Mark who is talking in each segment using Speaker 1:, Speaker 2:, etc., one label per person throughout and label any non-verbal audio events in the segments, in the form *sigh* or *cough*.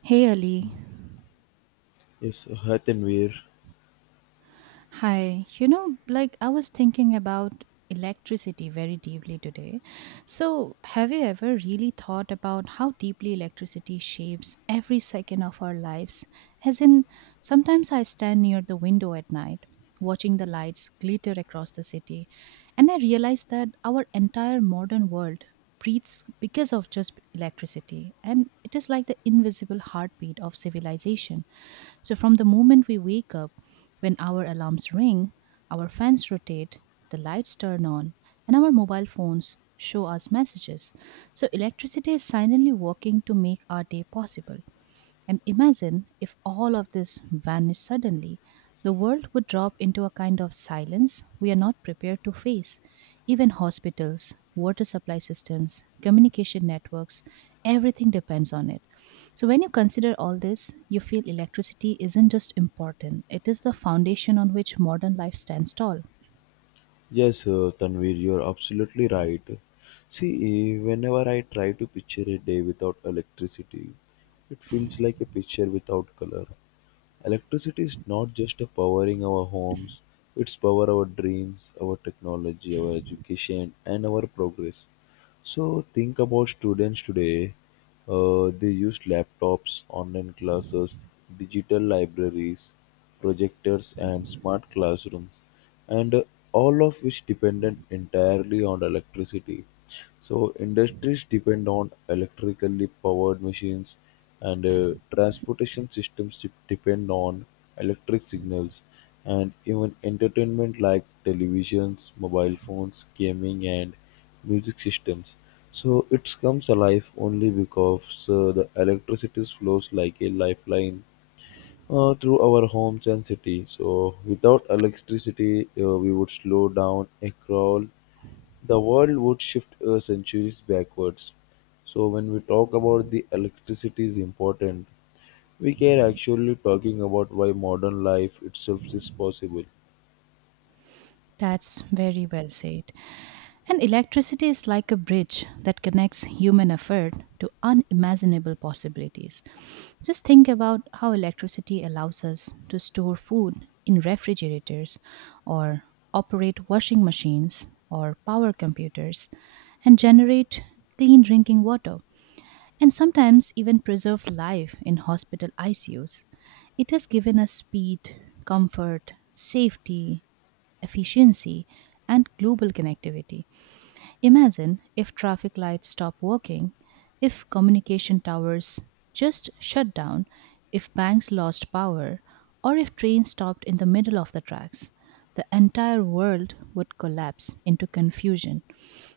Speaker 1: Hey Ali,
Speaker 2: Yes, hi Tanvir.
Speaker 1: hi. You know, like I was thinking about electricity very deeply today. So, have you ever really thought about how deeply electricity shapes every second of our lives? As in, sometimes I stand near the window at night, watching the lights glitter across the city, and I realize that our entire modern world breathes because of just electricity, and it is like the invisible heartbeat of civilization. So, from the moment we wake up, when our alarms ring, our fans rotate, the lights turn on, and our mobile phones show us messages. So, electricity is silently working to make our day possible. And imagine if all of this vanished suddenly. The world would drop into a kind of silence we are not prepared to face. Even hospitals, water supply systems, communication networks, everything depends on it. So, when you consider all this, you feel electricity isn't just important, it is the foundation on which modern life stands tall.
Speaker 2: Yes, Tanvir, you're absolutely right. See, whenever I try to picture a day without electricity, it feels like a picture without color. Electricity is not just a powering our homes, it's power our dreams, our technology, our education, and our progress. So think about students today. They use laptops, online classes, digital libraries, projectors, and smart classrooms. And all of which depended entirely on electricity. So industries depend on electrically powered machines, and transportation systems depend on electric signals, and even entertainment like televisions, mobile phones, gaming, and music systems. So it comes alive only because the electricity flows like a lifeline through our homes and city. So without electricity, we would slow down a crawl. The world would shift centuries backwards. So when we talk about the electricity is important, we can actually talking about why modern life itself is possible.
Speaker 1: That's very well said. And electricity is like a bridge that connects human effort to unimaginable possibilities. Just think about how electricity allows us to store food in refrigerators or operate washing machines or power computers and generate clean drinking water and sometimes even preserve life in hospital ICUs. It has given us speed, comfort, safety, efficiency, and global connectivity. Imagine if traffic lights stop working, if communication towers just shut down, if banks lost power, or if trains stopped in the middle of the tracks. The entire world would collapse into confusion.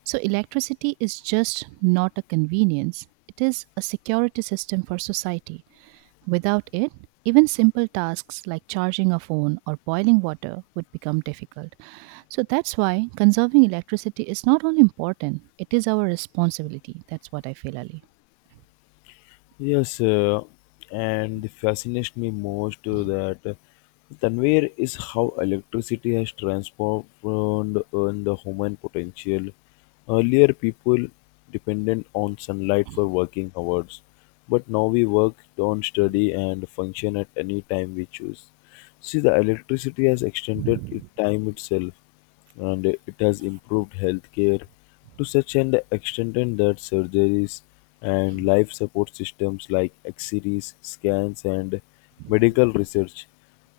Speaker 1: So, electricity is just not a convenience, it is a security system for society. Without it, even simple tasks like charging a phone or boiling water would become difficult. So that's why conserving electricity is not only important, it is our responsibility. That's what I feel, Ali.
Speaker 2: Yes, and it fascinates me most that Tanvir is how electricity has transformed on the human potential. Earlier, people depended on sunlight for working hours, but now we work on study and function at any time we choose. See, the electricity has extended it time itself and it has improved healthcare to such an extent that surgeries and life support systems like x-rays scans and medical research,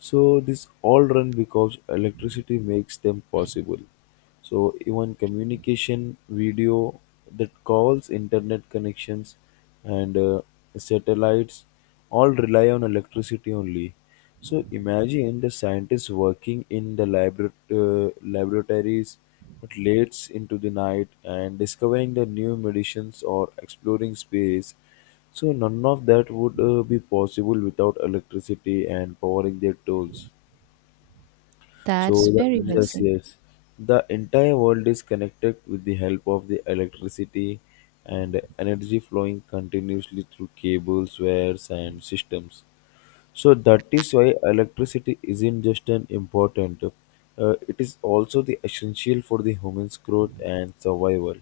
Speaker 2: so this all run because electricity makes them possible. So even communication, video that calls, internet connections, and satellites all rely on electricity only. So imagine the scientists working in the laboratories but late into the night and discovering the new medicines or exploring space. So none of that would be possible without electricity and powering their tools.
Speaker 1: That's
Speaker 2: So the,
Speaker 1: very well
Speaker 2: yes,
Speaker 1: said.
Speaker 2: yes, the entire world is connected with the help of the electricity, and energy flowing continuously through cables, wires, and systems. So that is why electricity isn't just an important; it is also the essential for the human's growth and survival.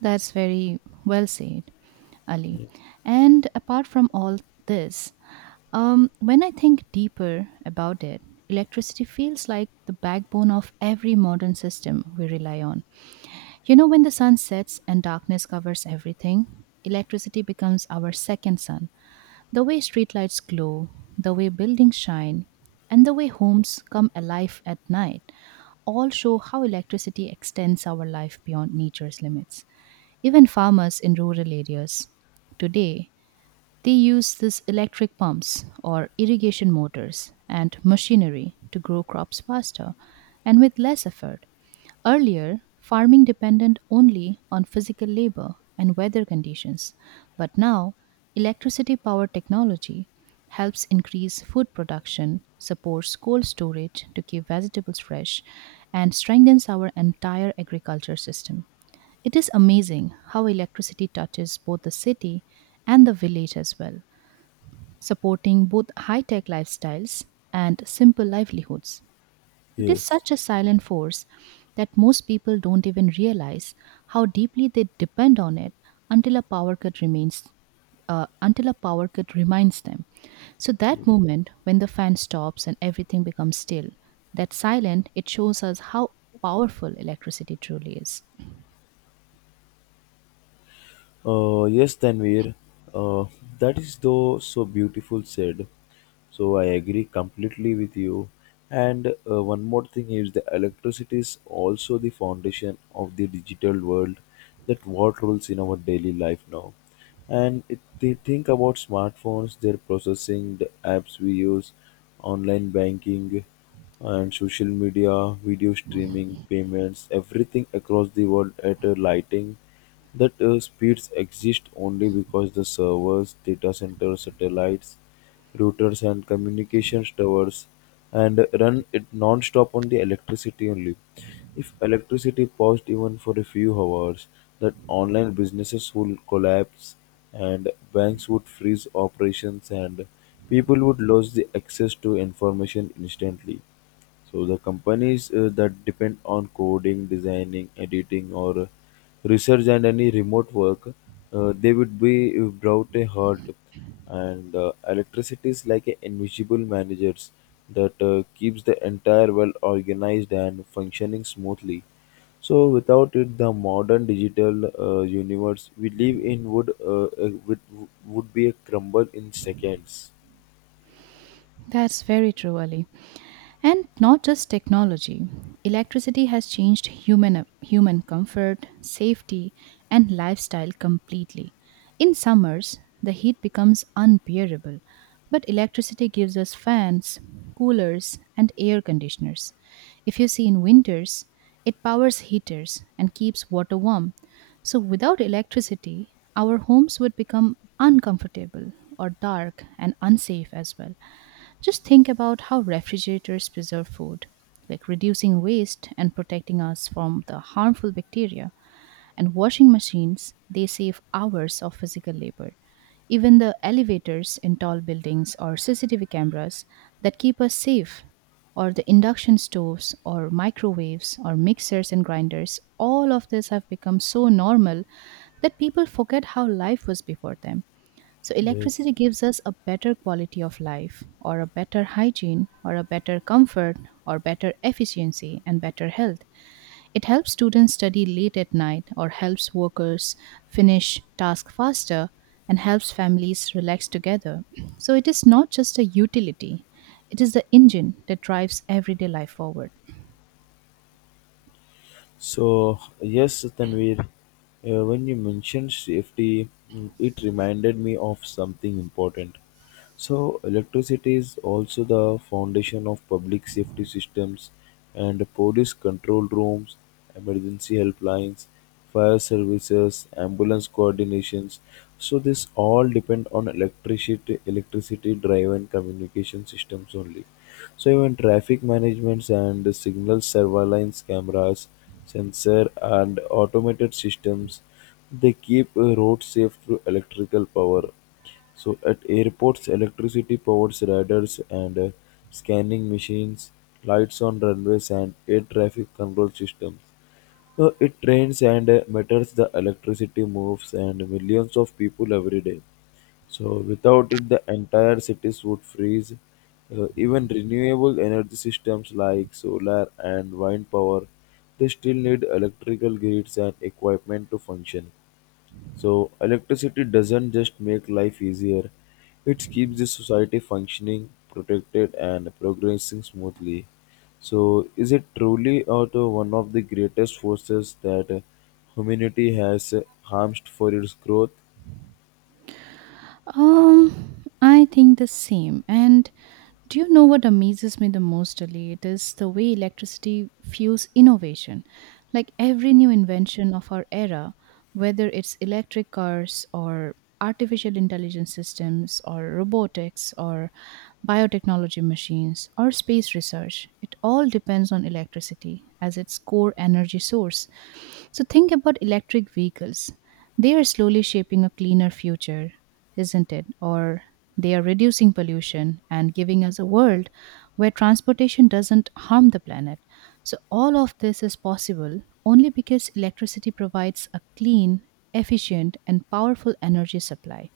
Speaker 1: That's very well said, Ali. And apart from all this, when I think deeper about it, electricity feels like the backbone of every modern system we rely on. You know, when the sun sets and darkness covers everything, electricity becomes our second sun. The way streetlights glow, the way buildings shine, and the way homes come alive at night all show how electricity extends our life beyond nature's limits. Even farmers in rural areas today, they use these electric pumps or irrigation motors and machinery to grow crops faster and with less effort. Earlier, farming depended only on physical labor and weather conditions, but now electricity powered technology helps increase food production, supports cold storage to keep vegetables fresh, and strengthens our entire agriculture system. It is amazing how electricity touches both the city and the village as well, supporting both high tech lifestyles and simple livelihoods. It is
Speaker 2: Yes.
Speaker 1: such a silent force that most people don't even realize how deeply they depend on it until a power cut remains until a power cut reminds them. So that moment when the fan stops and everything becomes still, that silent, it shows us how powerful electricity truly is.
Speaker 2: Yes, Tanvir, uh, that is though so beautiful said. So I agree completely with you. And one more thing is the electricity is also the foundation of the digital world that what rules in our daily life now. And if they think about smartphones, their processing, the apps we use, online banking and social media, video streaming, payments, everything across the world at a lighting that speeds exist only because the servers, data centers, satellites, routers, and communications towers and run it non-stop on the electricity only. If electricity paused even for a few hours, that online businesses would collapse and banks would freeze operations and people would lose the access to information instantly. So the companies that depend on coding, designing, editing, or research and any remote work, they would be brought a halt. And electricity is like a invisible managers that keeps the entire world organized and functioning smoothly. So without it, the modern digital universe we live in would be a crumble in seconds.
Speaker 1: That's very true, Ali. And not just technology. Electricity has changed human comfort, safety, and lifestyle completely. In summers, the heat becomes unbearable, but electricity gives us fans, coolers, and air conditioners. If you see in winters, it powers heaters and keeps water warm. So without electricity, our homes would become uncomfortable or dark and unsafe as well. Just think about how refrigerators preserve food, like reducing waste and protecting us from the harmful bacteria. And washing machines, they save hours of physical labor. Even the elevators in tall buildings or CCTV cameras that keep us safe, or the induction stoves or microwaves or mixers and grinders, all of this have become so normal that people forget how life was before them. So,
Speaker 2: Yes.
Speaker 1: electricity gives us a better quality of life, or a better hygiene, or a better comfort, or better efficiency, and better health. It helps students study late at night, or helps workers finish tasks faster, and helps families relax together. *clears throat* So, it is not just a utility, it is the engine that drives everyday life forward.
Speaker 2: So yes, Tanvir, when you mentioned safety, it reminded me of something important. So electricity is also the foundation of public safety systems and police control rooms, emergency helplines, fire services, ambulance coordinations. So this all depend on electricity, electricity driven communication systems only. So even traffic managements and the signal surveillance cameras, sensor and automated systems, they keep roads safe through electrical power. So at airports, electricity powers radars and scanning machines, lights on runways, and air traffic control systems. So it rains and matters the electricity moves and millions of people every day. So without it, the entire cities would freeze. Even renewable energy systems like solar and wind power, they still need electrical grids and equipment to function. So electricity doesn't just make life easier, it keeps the society functioning, protected and progressing smoothly. So is it truly or the one of the greatest forces that humanity has harmed for its growth?
Speaker 1: I think the same. And do you know what amazes me the most, Ali? It is the way electricity fuels innovation. Like every new invention of our era, whether it's electric cars or artificial intelligence systems or robotics or biotechnology machines or space research, it all depends on electricity as its core energy source. So think about electric vehicles. They are slowly shaping a cleaner future, isn't it? Or they are reducing pollution and giving us a world where transportation doesn't harm the planet. So all of this is possible only because electricity provides a clean, efficient, and powerful energy supply.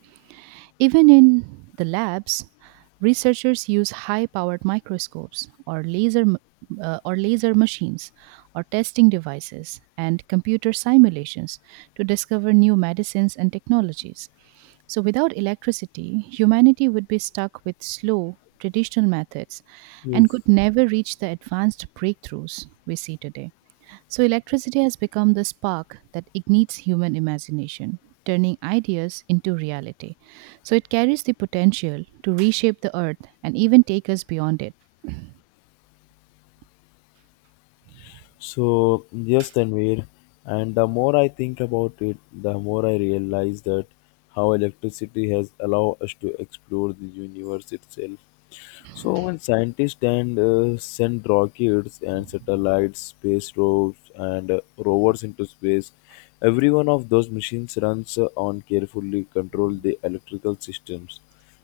Speaker 1: Even in the labs, researchers use high-powered microscopes or or laser machines or testing devices and computer simulations to discover new medicines and technologies. So without electricity, humanity would be stuck with slow traditional methods and
Speaker 2: Yes.
Speaker 1: could never reach the advanced breakthroughs we see today. So, electricity has become the spark that ignites human imagination, turning ideas into reality. So, it carries the potential to reshape the earth and even take us beyond it.
Speaker 2: So, yes, Tanvir, and the more I think about it, the more I realize that how electricity has allowed us to explore the universe itself. So, when scientists and send rockets and satellites, space probes, and rovers into space, every one of those machines runs on carefully controlled the electrical systems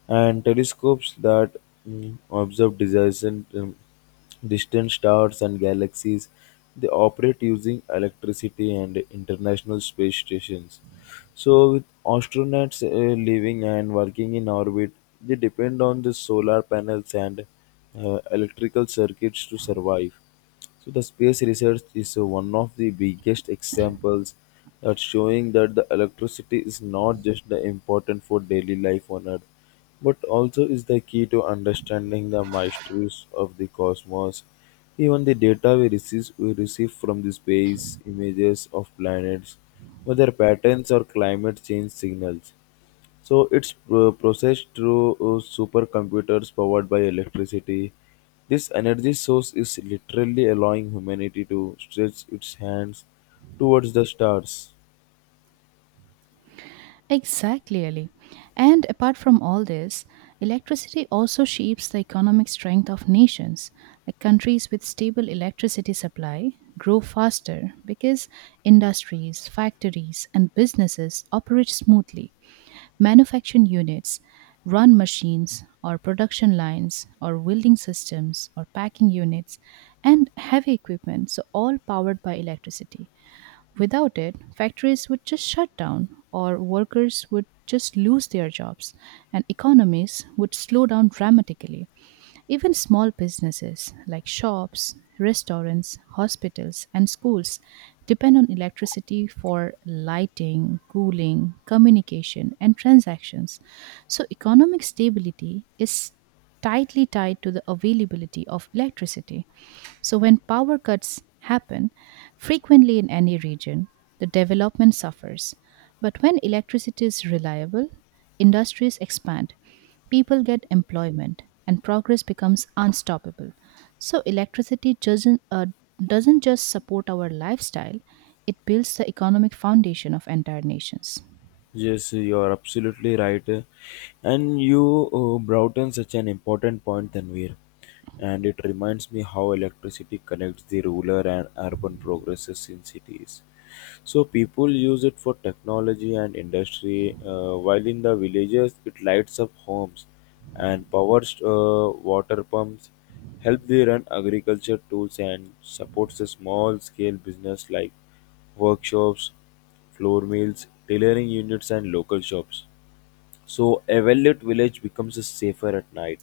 Speaker 2: and telescopes that observe disasters. Distant stars and galaxies. They operate using electricity and international space stations. So, with astronauts living and working in orbit, they depend on the solar panels and electrical circuits to survive. So the space research is one of the biggest examples that showing that the electricity is not just the important for daily life on Earth, but also is the key to understanding the mysteries of the cosmos. Even the data we receive from the space, images of planets, weather patterns or climate change signals, so it's processed through supercomputers powered by electricity. This energy source is literally allowing humanity to stretch its hands towards the stars.
Speaker 1: Exactly, Ali. And apart from all this, electricity also shapes the economic strength of nations. Like countries with stable electricity supply grow faster because industries, factories, and businesses operate smoothly. Manufacturing units run machines or production lines or welding systems or packing units and heavy equipment, so all powered by electricity. Without it, factories would just shut down or workers would just lose their jobs and economies would slow down dramatically. Even small businesses like shops, restaurants, hospitals, and schools depend on electricity for lighting, cooling, communication, and transactions. So, economic stability is tightly tied to the availability of electricity. So, when power cuts happen frequently in any region, the development suffers. But when electricity is reliable, industries expand, people get employment, and progress becomes unstoppable. So electricity doesn't just support our lifestyle, it builds the economic foundation of entire nations.
Speaker 2: Yes, you are absolutely right. And you brought in such an important point, Tanvir. And it reminds me how electricity connects the rural and urban progresses in cities. So people use it for technology and industry, while in the villages it lights up homes and powers water pumps, help they run agriculture tools and supports a small scale business like workshops, floor mills, tailoring units and local shops. So a well-lit village becomes safer at night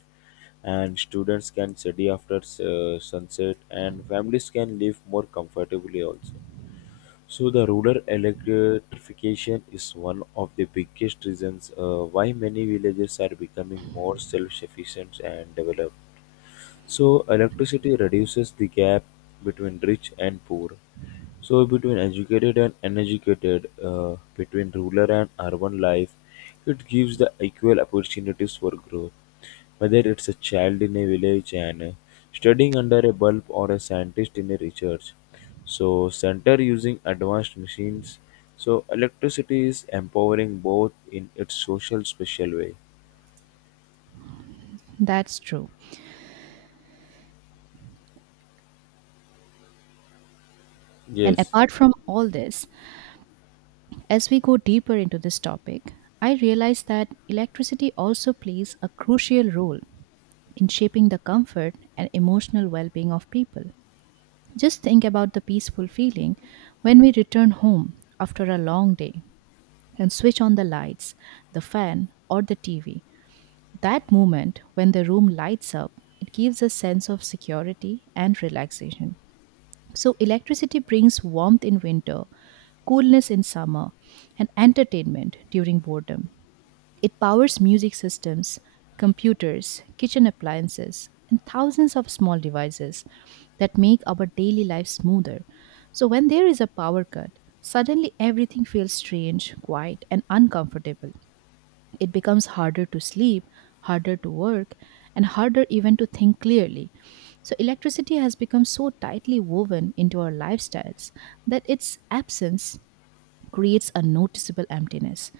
Speaker 2: and students can study after sunset and families can live more comfortably also. So the rural electrification is one of the biggest reasons why many villages are becoming more self-sufficient and developed. So electricity reduces the gap between rich and poor. So between educated and uneducated, between rural and urban life, it gives the equal opportunities for growth. Whether it's a child in a village and studying under a bulb or a scientist in a research, so center using advanced machines. So electricity is empowering both in its social special way.
Speaker 1: That's true. And
Speaker 2: Yes.
Speaker 1: apart from all this, as we go deeper into this topic, I realize that electricity also plays a crucial role in shaping the comfort and emotional well-being of people. Just think about the peaceful feeling when we return home after a long day and switch on the lights, the fan, or the TV. That moment when the room lights up, it gives a sense of security and relaxation. So, electricity brings warmth in winter, coolness in summer, and entertainment during boredom. It powers music systems, computers, kitchen appliances, and thousands of small devices that make our daily life smoother. So, when there is a power cut, suddenly everything feels strange, quiet, and uncomfortable. It becomes harder to sleep, harder to work, and harder even to think clearly. So, electricity has become so tightly woven into our lifestyles that its absence creates a noticeable emptiness.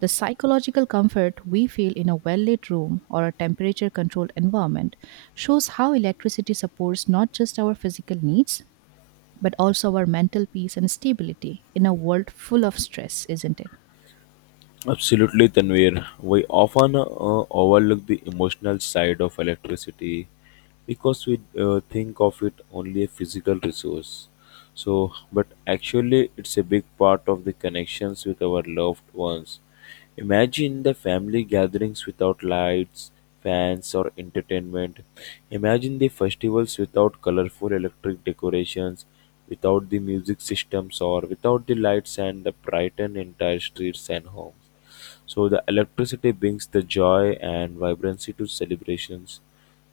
Speaker 1: The psychological comfort we feel in a well lit room or a temperature controlled environment shows how electricity supports not just our physical needs, but also our mental peace and stability in a world full of stress, isn't it?
Speaker 2: Absolutely, Tanvir. We often overlook the emotional side of electricity because we think of it only a physical resource. So, but actually, it's a big part of the connections with our loved ones. Imagine the family gatherings without lights, fans, or entertainment. Imagine the festivals without colorful electric decorations, without the music systems, or without the lights and the brighten entire streets and homes. So the electricity brings the joy and vibrancy to celebrations,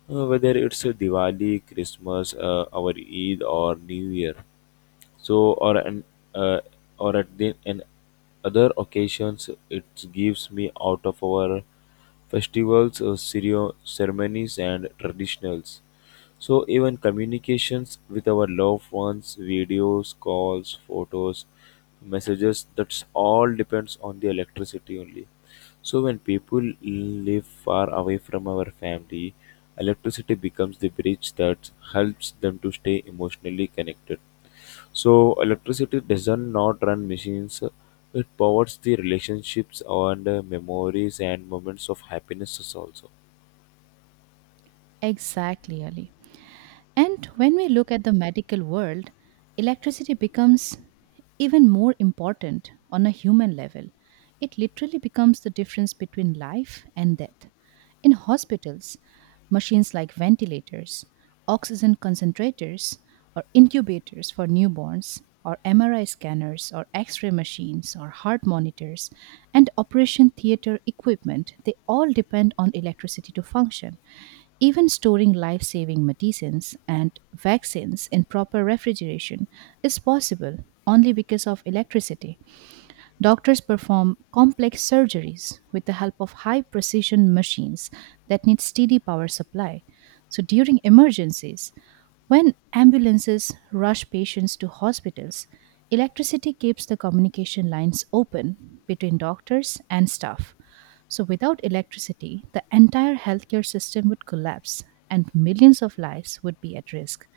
Speaker 2: whether it's a Diwali, Christmas, our Eid, or New Year. So or an uh, or at the and other occasions, it gives me out of our festivals, ceremonies, and traditionals. So even communications with our loved ones, videos, calls, photos, messages, that's all depends on the electricity only. So when people live far away from our family, electricity becomes the bridge that helps them to stay emotionally connected. So electricity doesn't not run machines. It powers the relationships and memories and moments of happiness also.
Speaker 1: Exactly, Ali. And when we look at the medical world, electricity becomes even more important on a human level. It literally becomes the difference between life and death. In hospitals, machines like ventilators, oxygen concentrators, or incubators for newborns, or MRI scanners, or x ray machines, or heart monitors, and operation theater equipment, they all depend on electricity to function. Even storing life saving medicines and vaccines in proper refrigeration is possible only because of electricity. Doctors perform complex surgeries with the help of high precision machines that need steady power supply. So, during emergencies, when ambulances rush patients to hospitals, electricity keeps the communication lines open between doctors and staff. So, without electricity, the entire healthcare system would collapse and millions of lives would be at risk.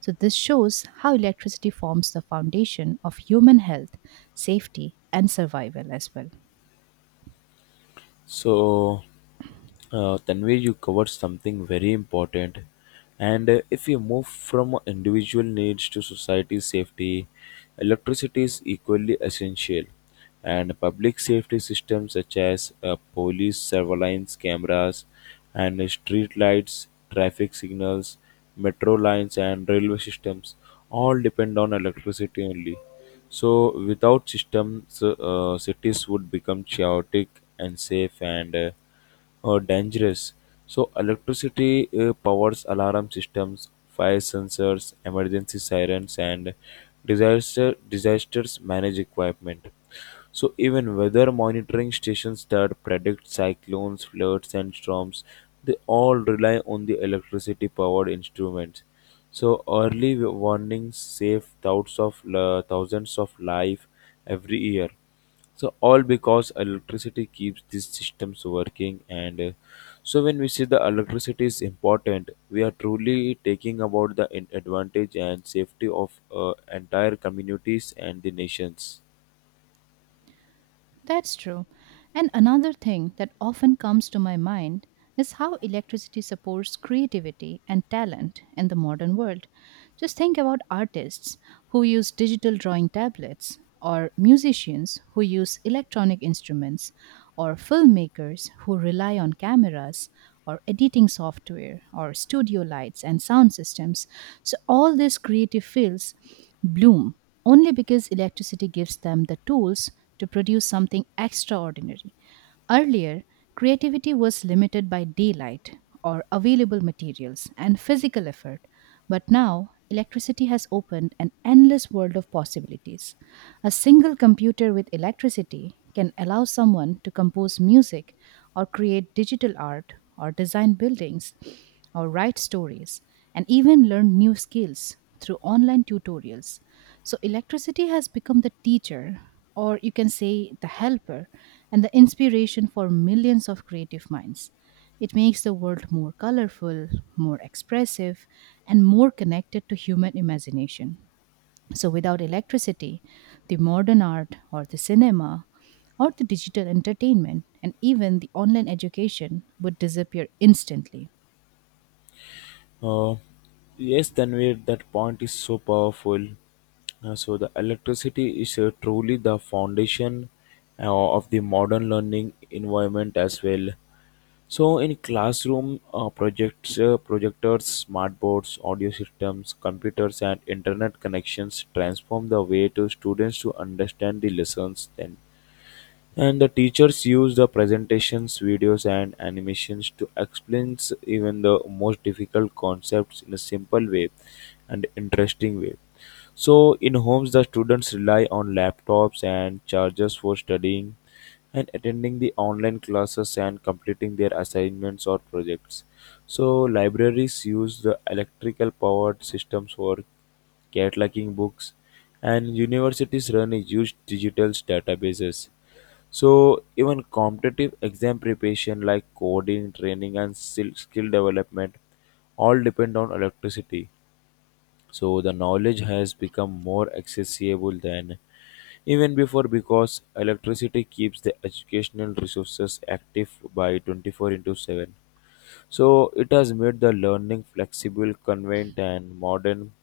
Speaker 1: So, this shows how electricity forms the foundation of human health, safety, and survival as well.
Speaker 2: So Tanvir, you covered something very important. And if you move from individual needs to society safety, electricity is equally essential. And public safety systems such as police surveillance cameras and street lights, traffic signals, metro lines, and railway systems all depend on electricity only. So, without systems, cities would become chaotic, and safe and dangerous. So electricity powers alarm systems, fire sensors, emergency sirens, and disaster disasters manage equipment. So even weather monitoring stations that predict cyclones, floods, and storms, they all rely on the electricity powered instruments. So early warnings save thousands of life every year. So all because electricity keeps these systems working, and so when we say the electricity is important, we are truly taking about the advantage and safety of entire communities and the nations.
Speaker 1: That's true. And another thing that often comes to my mind is how electricity supports creativity and talent in the modern world. Just think about artists who use digital drawing tablets, or musicians who use electronic instruments, or filmmakers who rely on cameras, or editing software, or studio lights and sound systems. So, all these creative fields bloom only because electricity gives them the tools to produce something extraordinary. Earlier, creativity was limited by daylight or available materials and physical effort, but now electricity has opened an endless world of possibilities. A single computer with electricity can allow someone to compose music or create digital art or design buildings or write stories and even learn new skills through online tutorials. So electricity has become the teacher, or you can say the helper, and the inspiration for millions of creative minds. It makes the world more colorful, more expressive, and more connected to human imagination. So, without electricity, the modern art or the cinema or the digital entertainment and even the online education would disappear instantly.
Speaker 2: Uh, yes, Tanvir, that point is so powerful. So the electricity is truly the foundation of the modern learning environment as well. So in classroom, projectors, smart boards, audio systems, computers, and internet connections transform the way to students to understand the lessons. Then and the teachers use the presentations, videos, and animations to explain even the most difficult concepts in a simple way and interesting way. So, in homes, the students rely on laptops and chargers for studying and attending the online classes and completing their assignments or projects. So, libraries use the electrical powered systems for cataloging books, and universities run a huge digital databases, so even competitive exam preparation like coding, training and skill development all depend on electricity. So the knowledge has become more accessible than even before because electricity keeps the educational resources active by 24 into 7, so it has made the learning flexible, convenient, and modern.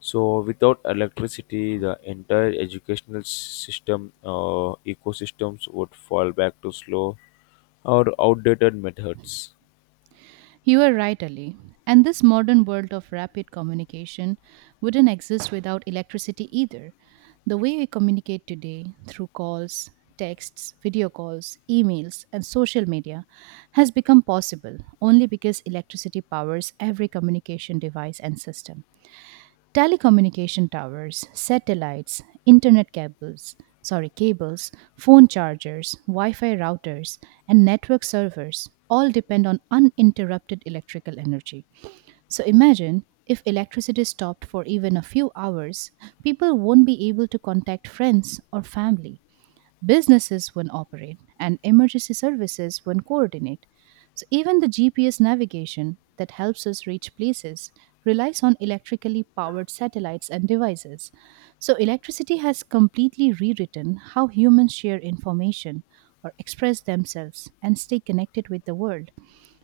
Speaker 2: So without electricity, the entire educational system ecosystems would fall back to slow or outdated methods.
Speaker 1: You are right, Ali. And this modern world of rapid communication wouldn't exist without electricity either. The way we communicate today through calls, texts, video calls, emails, and social media has become possible only because electricity powers every communication device and system. Telecommunication towers, satellites, internet cables, sorry, cables, phone chargers, Wi-Fi routers, and network servers all depend on uninterrupted electrical energy. So imagine if electricity stopped for even a few hours, people won't be able to contact friends or family, businesses when operate, and emergency services when coordinate. So, even the GPS navigation that helps us reach places relies on electrically powered satellites and devices. So, electricity has completely rewritten how humans share information or express themselves and stay connected with the world.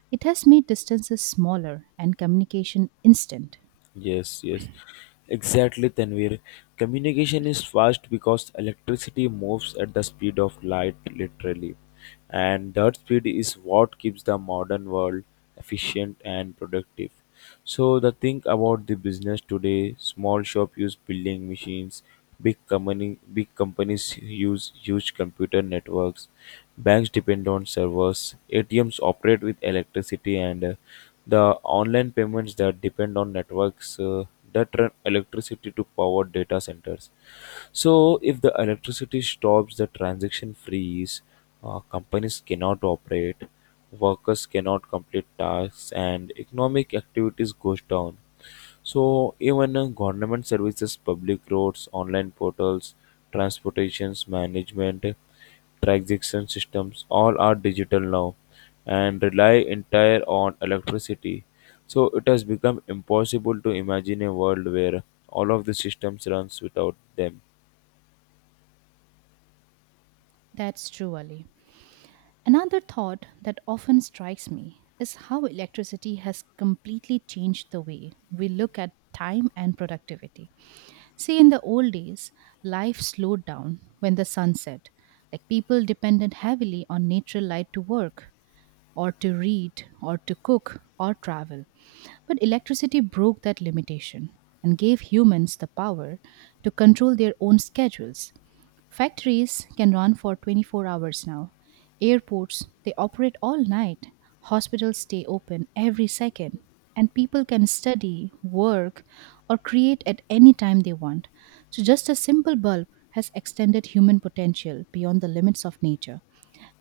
Speaker 1: It has made distances smaller and communication instant.
Speaker 2: Yes, yes, exactly, Tanvir. Communication is fast because electricity moves at the speed of light, literally. And that speed is what keeps the modern world efficient and productive. So, the thing about the business today small shop use building machines, big companies use huge computer networks, banks depend on servers, ATMs operate with electricity, and the online payments that depend on networks that run electricity to power data centers. So, if the electricity stops, the transaction freeze, companies cannot operate, workers cannot complete tasks, and economic activities goes down. So even government services, public roads, online portals, transportations management, transaction systems, all are digital now and rely entire on electricity. So it has become impossible to imagine a world where all of the systems runs without them.
Speaker 1: That's true, Ali. Another thought that often strikes me is how electricity has completely changed the way we look at time and productivity. See, in the old days, life slowed down when the sun set. Like people depended heavily on natural light to work, or to read, or to cook, or travel. But electricity broke that limitation and gave humans the power to control their own schedules. Factories can run for 24 hours now. Airports, they operate all night. Hospitals stay open every second. And people can study, work, or create at any time they want. So, just a simple bulb has extended human potential beyond the limits of nature.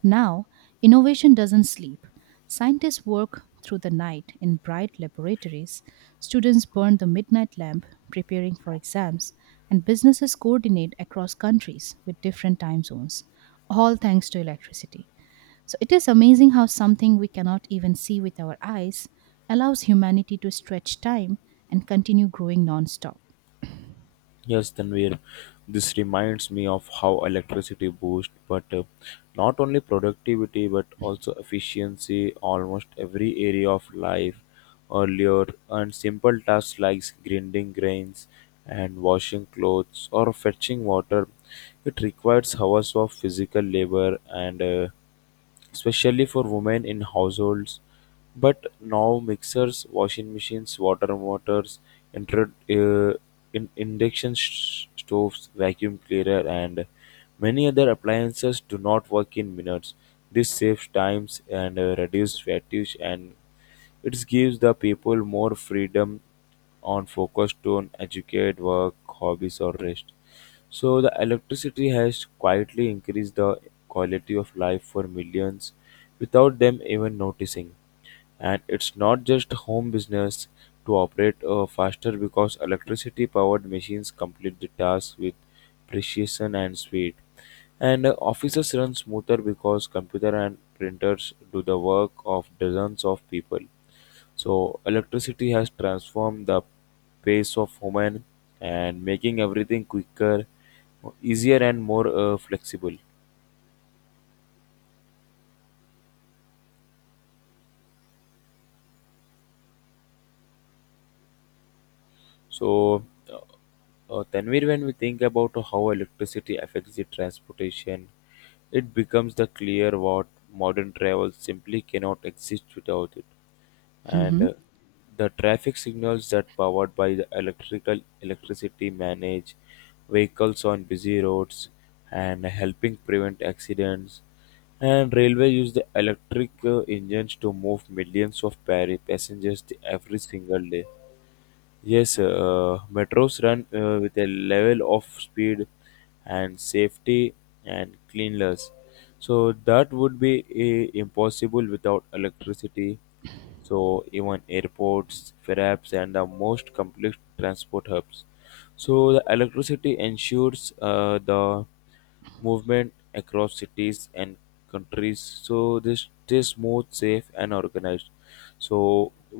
Speaker 1: Now, innovation doesn't sleep. Scientists work through the night in bright laboratories, students burn the midnight lamp preparing for exams, and businesses coordinate across countries with different time zones, all thanks to electricity. So it is amazing how something we cannot even see with our eyes allows humanity to stretch time and continue growing non-stop.
Speaker 2: Yes, Tanvir, this reminds me of how electricity boosts, but not only productivity but also efficiency almost every area of life. Earlier, and simple tasks like grinding grains and washing clothes or fetching water, it requires hours of physical labor and especially for women in households. But now mixers, washing machines, water motors, inter, uh, in, induction sh- stoves, vacuum cleaner, and many other appliances do not work in minutes. This saves times and reduces fatigue and it gives the people more freedom on focus on educate, work, hobbies or rest. So the electricity has quietly increased the quality of life for millions without them even noticing. And it's not just home business to operate faster because electricity powered machines complete the task with precision and speed. And offices run smoother because computer and printers do the work of dozens of people. So electricity has transformed the pace of human and making everything quicker, easier and more flexible. So, uh, Tanvir, when we think about how electricity affects the transportation, it becomes the clear what modern travel simply cannot exist without it. And
Speaker 1: Mhm.
Speaker 2: the traffic signals that powered by the electrical electricity manage vehicles on busy roads and helping prevent accidents. And railway use the electric engines to move millions of passengers every single day. Yes, metros run with a level of speed and safety and cleanliness. So that would be impossible without electricity. So even airports, perhaps, and the most complex transport hubs. So the electricity ensures the movement across cities and countries so they stay smooth safe and organized, so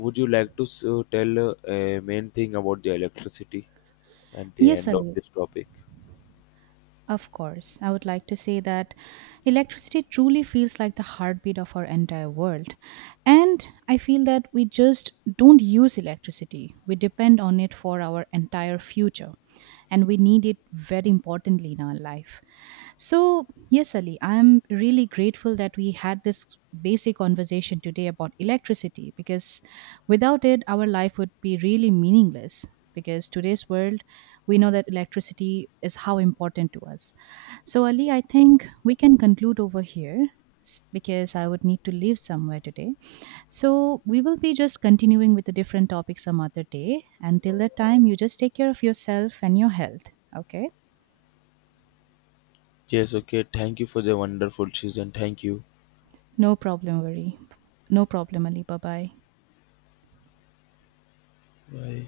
Speaker 2: would you like to tell a main thing about the electricity at the
Speaker 1: Yes,
Speaker 2: end of
Speaker 1: Ali.
Speaker 2: this topic?
Speaker 1: Of course, I would like to say that electricity truly feels like the heartbeat of our entire world. And I feel that we just don't use electricity, we depend on it for our entire future, and we need it very importantly in our life. So, yes, Ali, I'm really grateful that we had this basic conversation today about electricity because without it, our life would be really meaningless. Because today's world, we know that electricity is how important to us. So, Ali, I think we can conclude over here because I would need to leave somewhere today. So, we will be just continuing with a different topic some other day. Until that time, you just take care of yourself and your health. Okay?
Speaker 2: Yes, okay, thank you for the wonderful season, thank you.
Speaker 1: No problem, worry. No problem, Ali. Bye bye.
Speaker 2: Bye.